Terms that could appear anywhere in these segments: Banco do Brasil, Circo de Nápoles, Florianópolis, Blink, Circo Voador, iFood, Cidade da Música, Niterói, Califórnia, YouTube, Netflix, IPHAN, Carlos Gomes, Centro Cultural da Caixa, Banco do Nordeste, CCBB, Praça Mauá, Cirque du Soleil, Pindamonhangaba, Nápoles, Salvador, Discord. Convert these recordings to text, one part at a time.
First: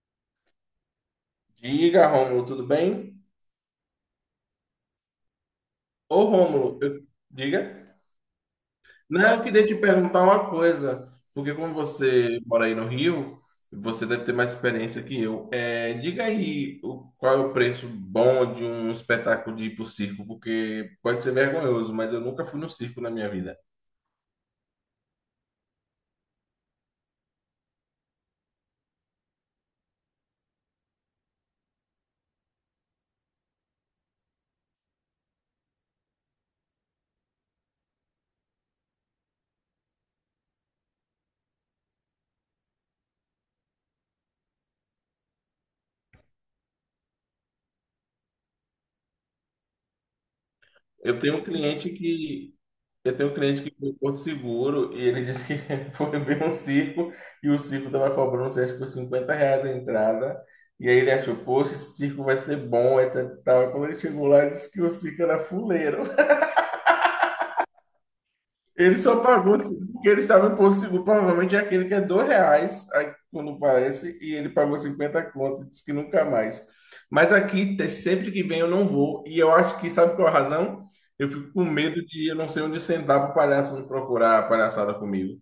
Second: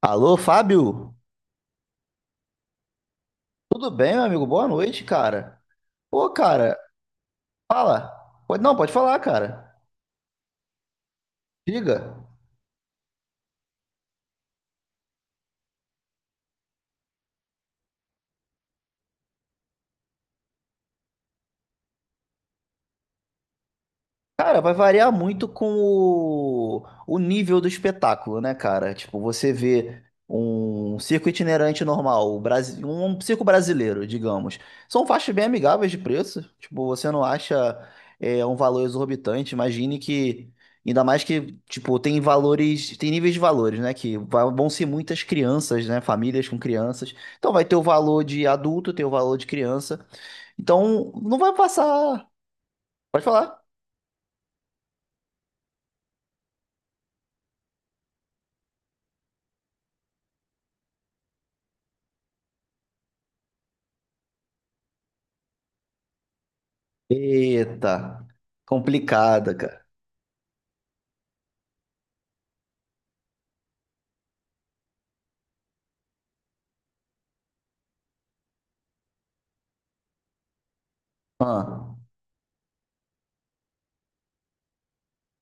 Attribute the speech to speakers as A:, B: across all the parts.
A: Alô, Fábio?
B: Diga, Rômulo, tudo bem?
A: Tudo bem, meu amigo? Boa noite, cara.
B: Ô,
A: Pô, cara,
B: Rômulo, eu- diga.
A: fala. Pode, não, pode falar,
B: Não, eu queria te
A: cara.
B: perguntar uma coisa, porque como
A: Diga.
B: você mora aí no Rio, você deve ter mais experiência que eu. Diga aí qual é o preço bom de um espetáculo de ir pro circo, porque pode ser vergonhoso, mas eu nunca fui no circo na minha vida.
A: Cara, vai variar muito com o nível do espetáculo, né, cara? Tipo, você vê um circo itinerante normal, um circo brasileiro, digamos. São faixas bem amigáveis de preço. Tipo, você não acha um valor exorbitante. Imagine que, ainda mais que, tipo, tem valores, tem níveis de valores, né? Vão ser muitas crianças, né? Famílias com crianças. Então vai ter o valor de adulto, tem o valor de criança. Então,
B: Eu tenho
A: não
B: um
A: vai
B: cliente
A: passar.
B: que Eu
A: Pode
B: tenho um cliente
A: falar.
B: que foi em Porto Seguro e ele disse que foi ver um circo e o circo estava cobrando, não sei, acho que foi 50 reais a entrada. E aí ele achou, poxa, esse circo vai ser bom, etc e tal. E quando ele chegou lá, ele disse que o circo era fuleiro.
A: Eita,
B: Ele só
A: complicada,
B: pagou
A: cara.
B: porque ele estava em Porto Seguro, provavelmente é aquele que é dois reais, aí, quando parece, e ele pagou 50 conto, e disse que nunca mais. Mas aqui, sempre que vem, eu não vou. E eu acho que, sabe qual é a razão? Eu fico com
A: Ah,
B: medo de eu não sei onde sentar para o palhaço não procurar a palhaçada comigo.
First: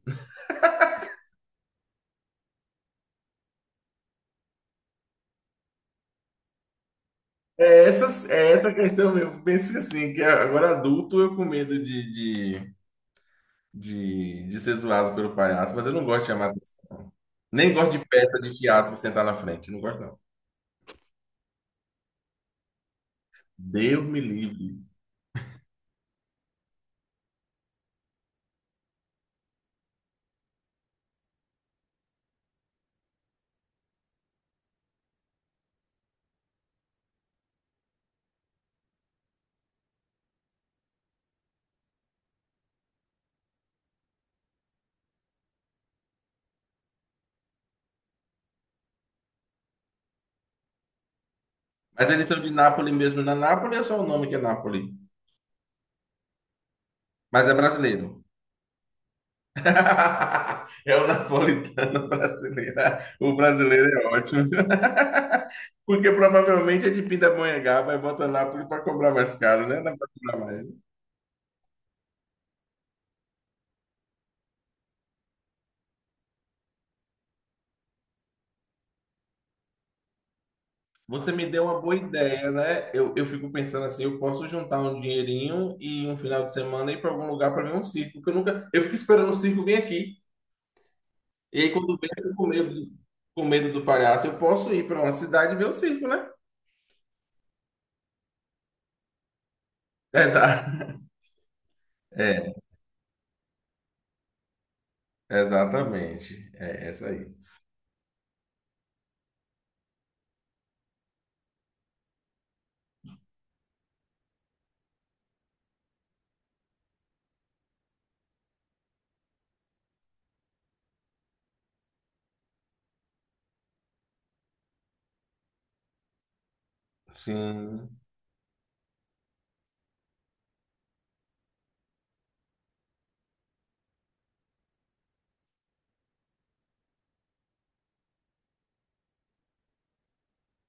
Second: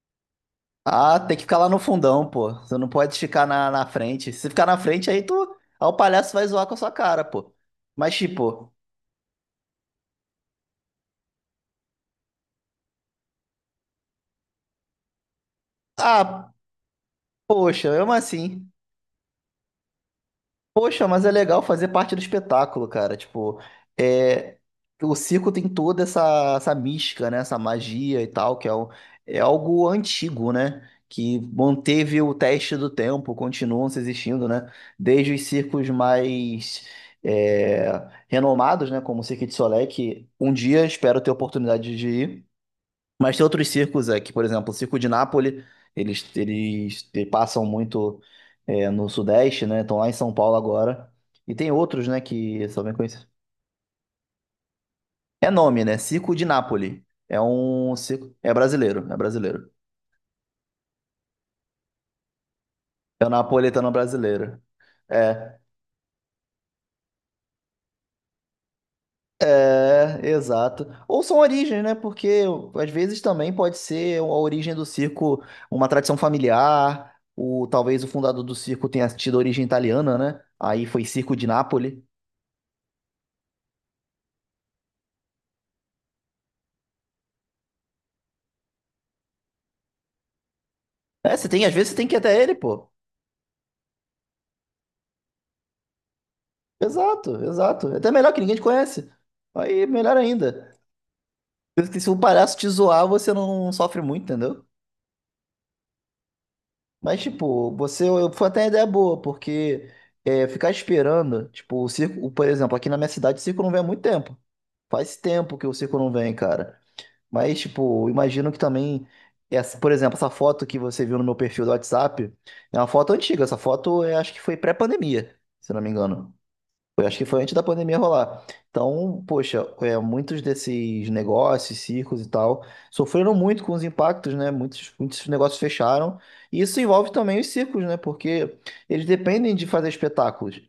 A: ah, tem que ficar lá no fundão, pô. Você não pode ficar na frente. Se ficar na frente, aí tu. Aí o palhaço vai zoar com a sua cara, pô. Mas,
B: É
A: tipo,
B: essa questão mesmo. Penso que assim, que agora adulto eu com medo de ser zoado pelo palhaço, mas eu não gosto de chamar
A: ah,
B: atenção. Nem
A: poxa,
B: gosto de
A: eu
B: peça de
A: assim.
B: teatro sentar na frente. Não gosto, não.
A: Poxa, mas é legal fazer parte do espetáculo, cara. Tipo,
B: Deus me
A: é,
B: livre.
A: o circo tem toda essa mística, né? Essa magia e tal, é algo antigo, né? Que manteve o teste do tempo, continuam se existindo, né? Desde os circos mais é, renomados, né? Como o Cirque du Soleil, que um dia espero ter a oportunidade de ir. Mas tem outros circos aqui, por exemplo, o Circo de Nápoles, eles passam muito no Sudeste, né? Estão lá em São Paulo agora. E tem outros,
B: Mas
A: né,
B: eles são de
A: que só vem
B: Nápoles mesmo.
A: conhecer.
B: Na Nápoles é só o nome que é Nápoles.
A: É nome, né? Circo de Nápoles. É
B: Mas é
A: um
B: brasileiro.
A: circo. É brasileiro, é brasileiro.
B: É o napolitano brasileiro.
A: É o
B: O brasileiro
A: napolitano
B: é ótimo.
A: brasileiro. É,
B: Porque provavelmente é de Pindamonhangaba e bota Nápoles para cobrar mais caro, né? Não para cobrar mais.
A: exato. Ou são origens, né? Porque às vezes também pode ser a origem do circo, uma tradição familiar. O, talvez o fundador do circo tenha tido origem italiana, né? Aí foi
B: Você
A: Circo
B: me
A: de
B: deu uma boa
A: Nápoles.
B: ideia, né? Eu fico pensando assim, eu posso juntar um dinheirinho e um final de semana ir para algum lugar para ver um circo, que eu nunca, eu fico esperando o circo vir aqui.
A: É, você
B: E
A: tem,
B: aí
A: às vezes você
B: quando
A: tem
B: vem,
A: que ir
B: eu fico
A: até
B: com
A: ele,
B: medo,
A: pô.
B: com medo do palhaço, eu posso ir para uma cidade e ver o circo, né?
A: Exato, exato. É até melhor que ninguém te conhece. Aí, melhor ainda.
B: Exato.
A: Porque se um
B: É,
A: palhaço te zoar, você não sofre muito, entendeu?
B: exatamente. É essa
A: Mas,
B: aí.
A: tipo, você foi até uma ideia boa, porque é, ficar esperando, tipo, o circo, por exemplo, aqui na minha cidade o circo não vem há muito tempo. Faz tempo que o circo não vem, cara. Mas, tipo, imagino que também, essa, por exemplo, essa foto que você viu no meu perfil do WhatsApp é uma foto antiga. Essa foto, eu acho que foi pré-pandemia, se não me engano. Eu acho que foi antes da pandemia
B: Sim.
A: rolar. Então, poxa, é, muitos desses negócios, circos e tal, sofreram muito com os impactos, né? Muitos negócios fecharam. E isso envolve também os circos, né? Porque eles dependem de fazer espetáculos.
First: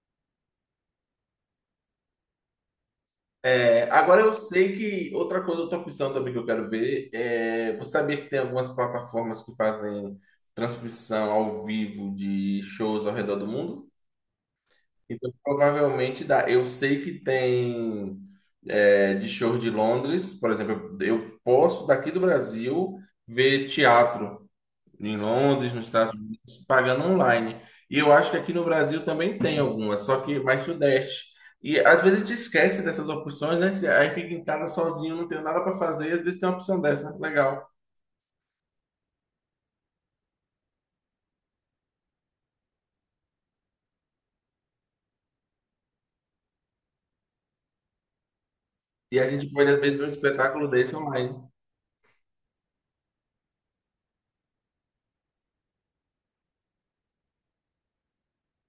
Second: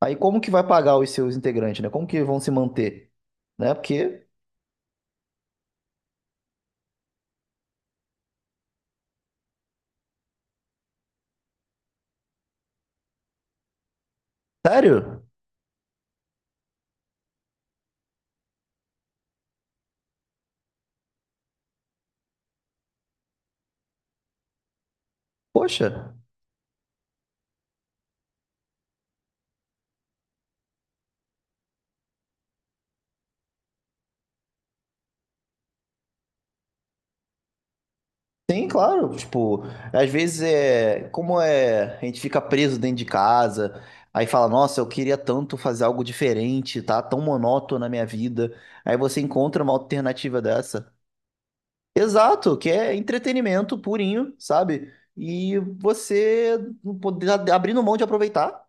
A: Aí como que vai pagar os seus integrantes, né? Como que vão se manter? Né?
B: É, agora
A: Porque,
B: eu sei que outra coisa, outra opção também que eu quero ver é, você sabia que tem algumas plataformas que fazem transmissão ao vivo de shows ao redor do mundo?
A: sério?
B: Então, provavelmente dá. Eu sei que tem de show de Londres, por exemplo, eu posso daqui do Brasil ver teatro em Londres, nos
A: Poxa.
B: Estados Unidos, pagando online. E eu acho que aqui no Brasil também tem algumas, só que mais sudeste. E às vezes te esquece dessas opções, né? Aí fica em casa sozinho, não tem nada para fazer, e às vezes tem uma opção dessa, legal.
A: Sim, claro. Tipo, às vezes é. Como é. A gente fica preso dentro de casa, aí fala, nossa, eu queria tanto fazer algo diferente, tá tão monótono na minha vida. Aí
B: E
A: você
B: a gente
A: encontra
B: pode,
A: uma
B: às vezes, ver um
A: alternativa
B: espetáculo
A: dessa.
B: desse online.
A: Exato, que é entretenimento purinho, sabe? E você poder abrindo mão de aproveitar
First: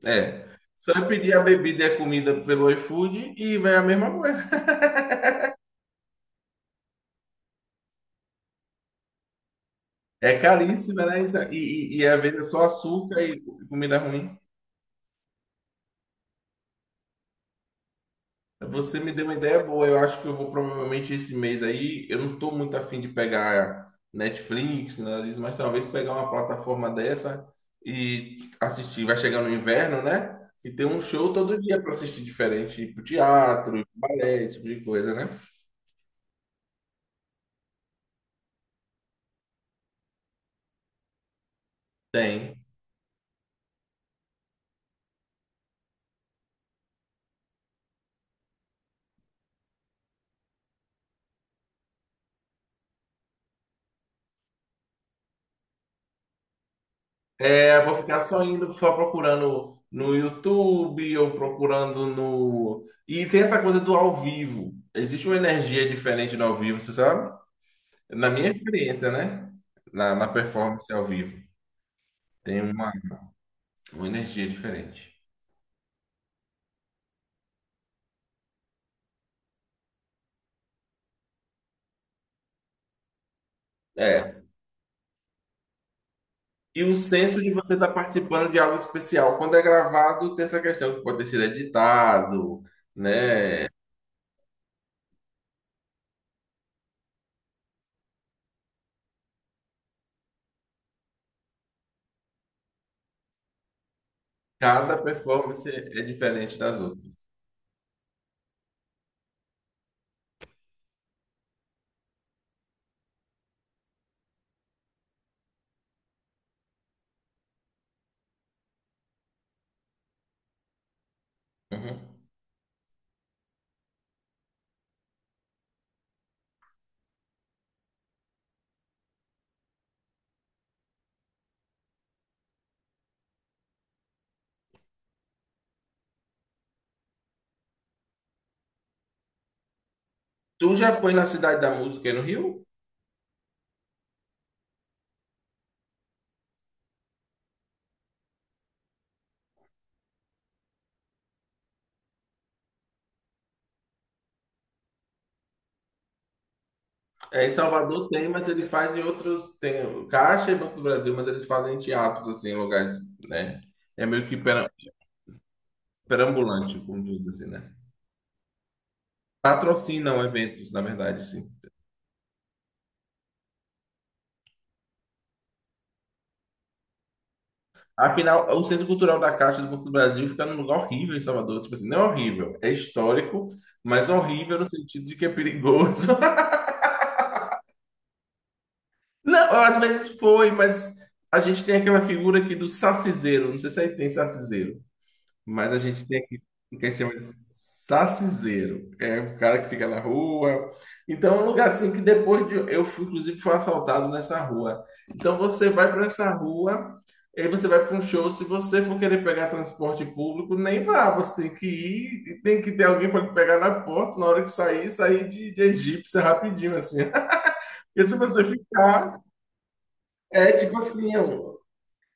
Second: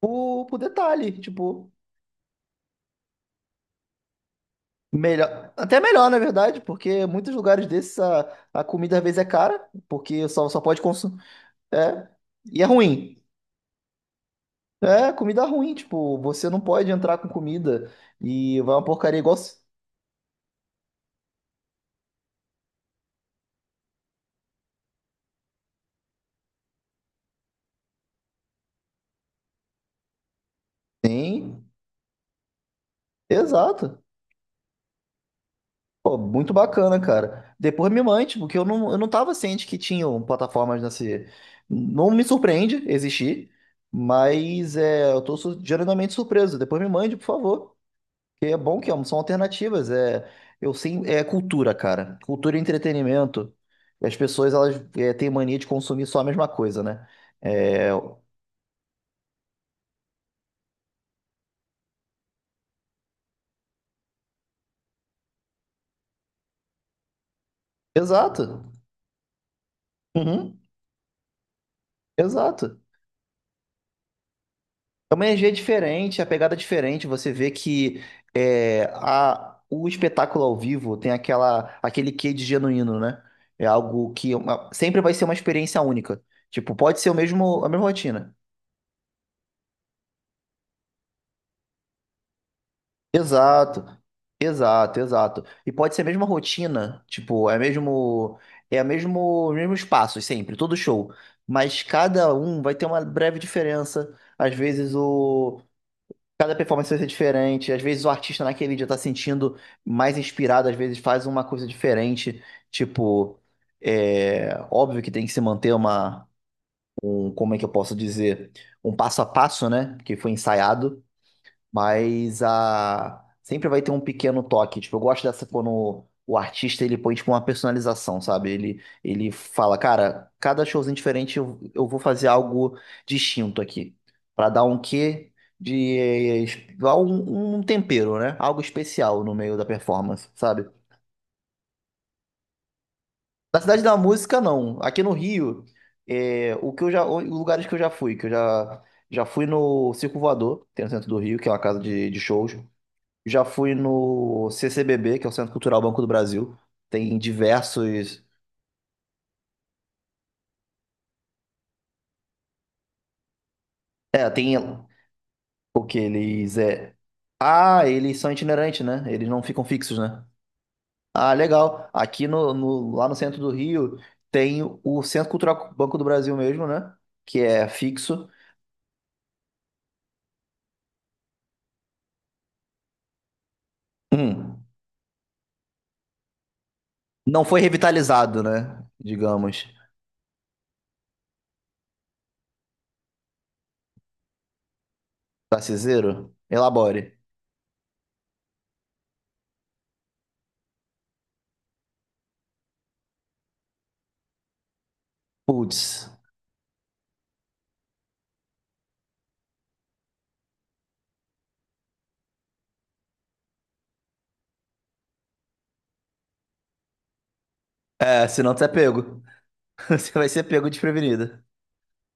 B: É.
A: por
B: Só é
A: detalhe,
B: pedir a
A: tipo,
B: bebida e a comida pelo iFood e vai a mesma conversa.
A: melhor. Até melhor, na verdade, porque muitos lugares desses a comida às vezes é cara, porque
B: É
A: só pode
B: caríssima, né?
A: consumir.
B: Então, e, e,
A: É,
B: e às vezes é
A: e
B: só
A: é ruim.
B: açúcar e comida ruim.
A: É, comida ruim, tipo, você não pode entrar com comida e vai uma
B: Você me
A: porcaria
B: deu
A: igual.
B: uma ideia boa. Eu acho que eu vou provavelmente esse mês aí. Eu não tô muito afim de pegar Netflix, nada disso, mas talvez pegar uma plataforma dessa e assistir. Vai chegar no inverno, né? E ter um show todo
A: Sim,
B: dia para assistir diferente, tipo teatro,
A: exato.
B: balé, esse tipo de coisa, né?
A: Pô, muito bacana, cara. Depois me mande, porque eu não tava ciente que tinham plataformas nesse. Não me
B: Tem.
A: surpreende existir, mas é, geralmente surpreso. Depois me mande, por favor. Que é bom que são alternativas. É, eu sim, é cultura, cara. Cultura e entretenimento. E as pessoas, elas é, têm mania de consumir só a mesma coisa, né?
B: É,
A: É,
B: vou ficar só indo, só procurando no YouTube ou procurando no. E tem essa coisa do ao vivo. Existe uma energia diferente no ao vivo, você sabe? Na minha
A: exato.
B: experiência, né? Na
A: Uhum,
B: performance ao vivo. Tem
A: exato.
B: uma energia
A: É
B: diferente.
A: uma energia diferente, a pegada é diferente. Você vê que é, o espetáculo ao vivo tem aquela, aquele quê de genuíno, né? É algo que
B: É.
A: sempre vai ser uma experiência única. Tipo,
B: E o
A: pode ser o
B: senso de
A: mesmo, a
B: você
A: mesma
B: estar
A: rotina.
B: participando de algo especial. Quando é gravado, tem essa questão que pode ter sido editado, né?
A: Exato, exato. E pode ser a mesma rotina, tipo, é mesmo, é a mesmo, os mesmos passos sempre, todo show. Mas cada um vai ter uma breve diferença. Às vezes
B: Cada
A: o
B: performance é
A: cada
B: diferente das
A: performance vai ser
B: outras.
A: diferente. Às vezes o artista naquele dia tá sentindo mais inspirado, às vezes faz uma coisa diferente. Tipo, é óbvio que tem que se manter como é que eu posso dizer, um passo a passo, né? Que foi ensaiado.
B: Uhum.
A: Mas a sempre vai ter um pequeno toque. Tipo, eu gosto dessa quando o artista ele põe tipo, uma personalização, sabe? Ele fala, cara, cada showzinho diferente eu vou fazer algo distinto aqui. Pra dar um quê de. Dar um, tempero, né? Algo especial no meio da performance, sabe?
B: Tu já foi na Cidade da Música aí no Rio?
A: Na Cidade da Música, não. Aqui no Rio, é, o que eu já, os lugares que eu já, fui, que eu já, já fui no Circo Voador, que tem no centro do Rio, que é uma casa de shows. Já fui no CCBB, que é o Centro Cultural Banco do Brasil. Tem
B: É, em Salvador
A: diversos.
B: tem, mas ele faz em outros. Tem o Caixa e Banco do Brasil, mas eles fazem em teatros, assim, em lugares, né? É meio
A: É,
B: que
A: tem o que eles
B: perambulante,
A: é.
B: como diz assim, né?
A: Ah, eles são itinerantes, né? Eles não ficam fixos, né?
B: Patrocinam eventos, na verdade,
A: Ah,
B: sim.
A: legal. Aqui no, no- lá no centro do Rio tem o Centro Cultural Banco do Brasil mesmo, né? Que é fixo.
B: Afinal, o Centro Cultural da Caixa do Banco do Brasil fica num lugar horrível em Salvador. Tipo assim, não é horrível, é histórico, mas horrível
A: Hum,
B: no sentido de que é perigoso.
A: não foi revitalizado, né?
B: Não,
A: Digamos.
B: às vezes foi, mas a gente tem aquela figura aqui do saciseiro. Não sei se aí tem saciseiro. Mas a gente tem
A: Tarciseiro,
B: aqui o que a gente chama
A: elabore.
B: de saciseiro. É o cara que fica na rua. Então, é um lugar assim que depois de. Eu fui, inclusive, fui assaltado nessa rua. Então, você vai para
A: Putz.
B: essa rua, aí você vai para um show. Se você for querer pegar transporte público, nem vá. Você tem que ir, e tem que ter alguém para lhe pegar na porta na hora que sair, sair de egípcia rapidinho, assim. Porque se
A: É,
B: você
A: senão tu é
B: ficar,
A: pego. Você vai ser
B: é
A: pego
B: tipo assim,
A: desprevenida.
B: ó,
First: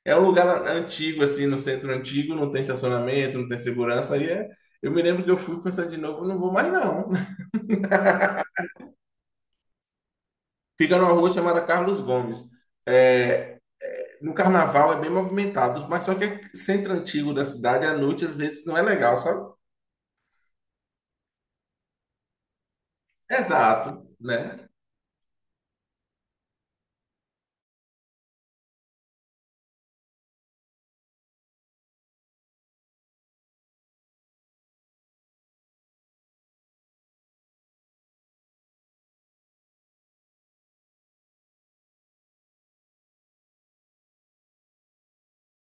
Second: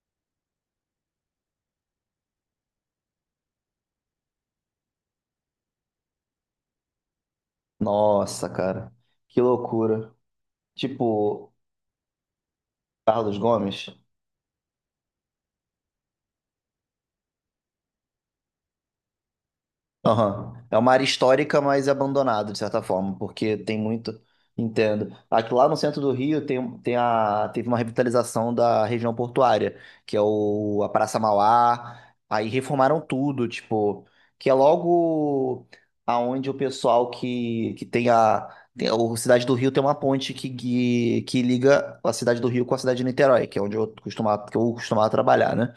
B: é um lugar antigo, assim, no centro antigo, não tem estacionamento, não tem segurança. Aí é... eu me lembro que eu fui pensar de novo, não vou mais não.
A: Nossa, cara, que loucura.
B: Fica numa rua
A: Tipo,
B: chamada Carlos Gomes.
A: Carlos
B: É,
A: Gomes,
B: no carnaval é bem movimentado, mas só que é centro antigo da cidade, à noite, às vezes não é legal, sabe?
A: aham. É uma área histórica, mas abandonada, de certa forma, porque tem
B: Exato,
A: muito.
B: né?
A: Entendo. Aqui lá no centro do Rio tem, teve uma revitalização da região portuária, que é a Praça Mauá. Aí reformaram tudo, tipo, que é logo aonde o pessoal que tem a. Tem, o Cidade do Rio tem uma ponte que liga a Cidade do Rio com a cidade de Niterói, que é onde que eu costumava trabalhar, né?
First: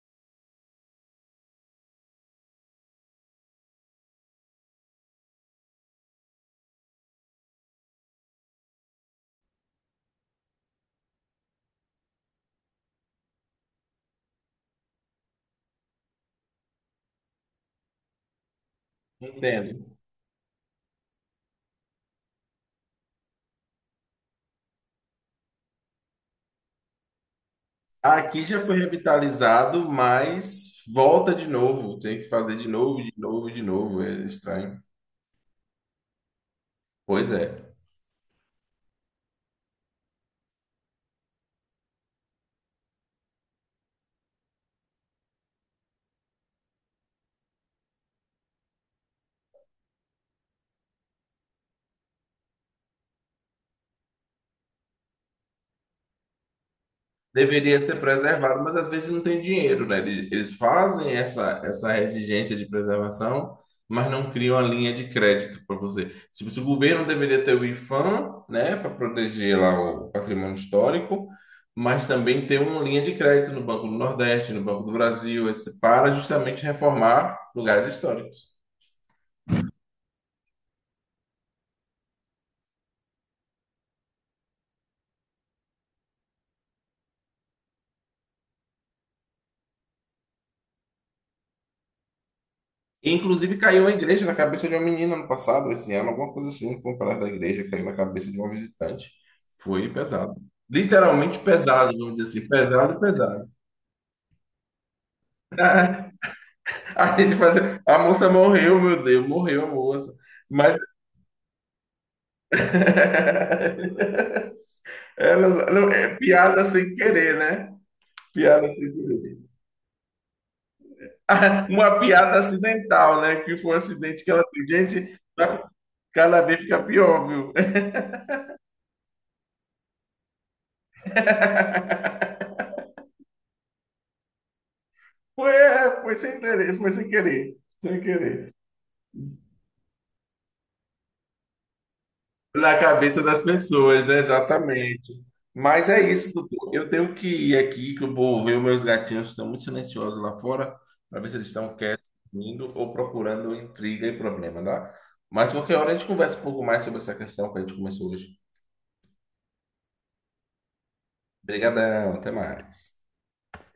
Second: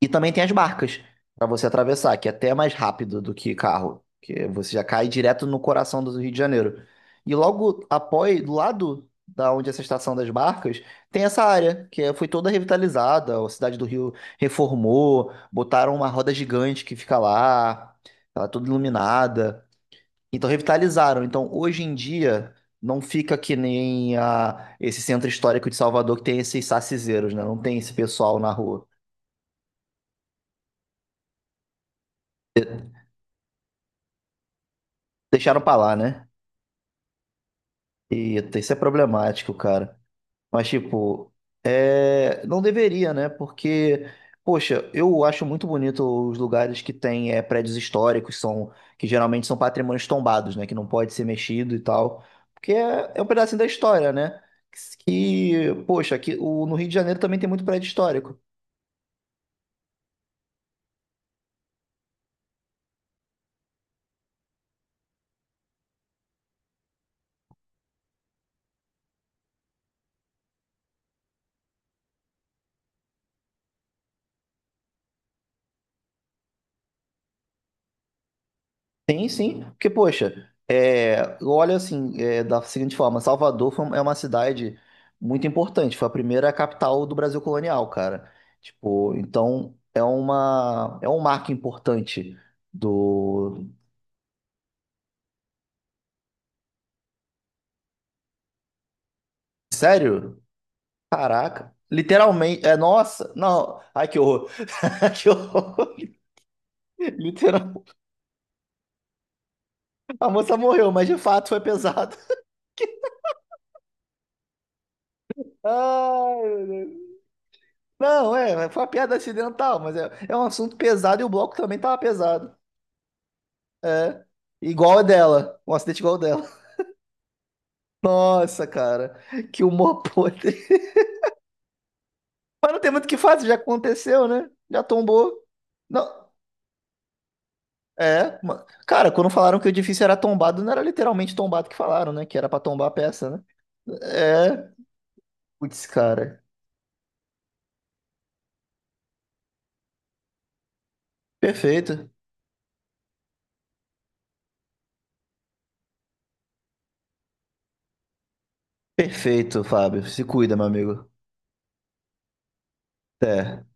A: E também tem as barcas para você atravessar, que é até mais rápido do que carro, que você já cai direto no coração do Rio de Janeiro. E logo após, do lado da onde é essa estação das barcas, tem essa área foi toda revitalizada, a cidade do Rio reformou, botaram uma roda gigante que fica lá, ela é toda iluminada.
B: Entendo.
A: Então revitalizaram. Então hoje em dia não fica que nem esse centro histórico de Salvador que tem esses sacizeiros, né? Não tem esse pessoal
B: Aqui
A: na
B: já foi
A: rua.
B: revitalizado, mas volta de novo. Tem que fazer de novo, de novo, de novo. É estranho.
A: Deixaram pra lá, né?
B: Pois é.
A: Eita, isso é problemático, cara. Mas, tipo, é não deveria, né? Porque, poxa, eu acho muito bonito os lugares que tem é, prédios históricos, são que geralmente são patrimônios tombados, né? Que não pode ser mexido e tal. Porque é um pedacinho da história, né? Que, poxa, aqui, o no Rio de Janeiro também tem muito
B: Deveria
A: prédio
B: ser
A: histórico.
B: preservado, mas às vezes não tem dinheiro, né? Eles fazem essa, essa exigência de preservação, mas não criam a linha de crédito para você. Se o governo deveria ter o IPHAN, né, para proteger lá o patrimônio histórico, mas também ter uma linha de crédito no Banco do Nordeste, no Banco do Brasil, esse, para justamente reformar lugares históricos.
A: Sim, porque, poxa, é, eu assim, é, da seguinte forma, um, é uma cidade muito importante, foi a primeira capital do Brasil colonial, cara. Tipo, então é uma, é um marco importante
B: E, inclusive
A: do.
B: caiu a igreja na cabeça de uma menina no passado, esse ano, alguma coisa assim, foi um pedaço da igreja, caiu na cabeça de uma visitante. Foi pesado.
A: Sério?
B: Literalmente
A: Caraca,
B: pesado, vamos dizer assim,
A: literalmente, é,
B: pesado,
A: nossa,
B: pesado.
A: não, ai que horror, que horror,
B: A gente fazia,
A: literal,
B: a moça morreu, meu Deus, morreu a moça.
A: a moça
B: Mas
A: morreu, mas de fato foi pesado.
B: ela, não, é
A: Ai,
B: piada
A: meu
B: sem
A: Deus.
B: querer, né?
A: Não,
B: Piada
A: é, foi uma
B: sem
A: piada
B: querer.
A: acidental, mas é, é um assunto pesado e o bloco também tava
B: Uma piada
A: pesado.
B: acidental, né? Que foi um
A: É,
B: acidente que ela teve.
A: igual a
B: Gente,
A: dela. Um acidente igual a
B: cada
A: dela.
B: vez fica pior, viu?
A: Nossa, cara. Que humor podre. Mas não tem muito o que fazer, já aconteceu, né? Já tombou.
B: Foi, é,
A: Não,
B: foi sem querer, sem
A: é.
B: querer.
A: Cara, quando falaram que o edifício era tombado, não era literalmente tombado que falaram, né? Que era pra
B: Na
A: tombar a
B: cabeça
A: peça,
B: das
A: né?
B: pessoas, né?
A: É.
B: Exatamente.
A: Putz,
B: Mas é isso,
A: cara.
B: doutor. Eu tenho que ir aqui, que eu vou ver os meus gatinhos que estão muito silenciosos lá fora, para ver se eles estão
A: Perfeito.
B: quietos, dormindo ou procurando intriga e problema, tá? Mas qualquer hora a gente conversa um pouco mais sobre essa questão que a gente começou hoje.
A: Perfeito, Fábio. Se cuida, meu amigo.
B: Obrigadão, até mais.
A: Até.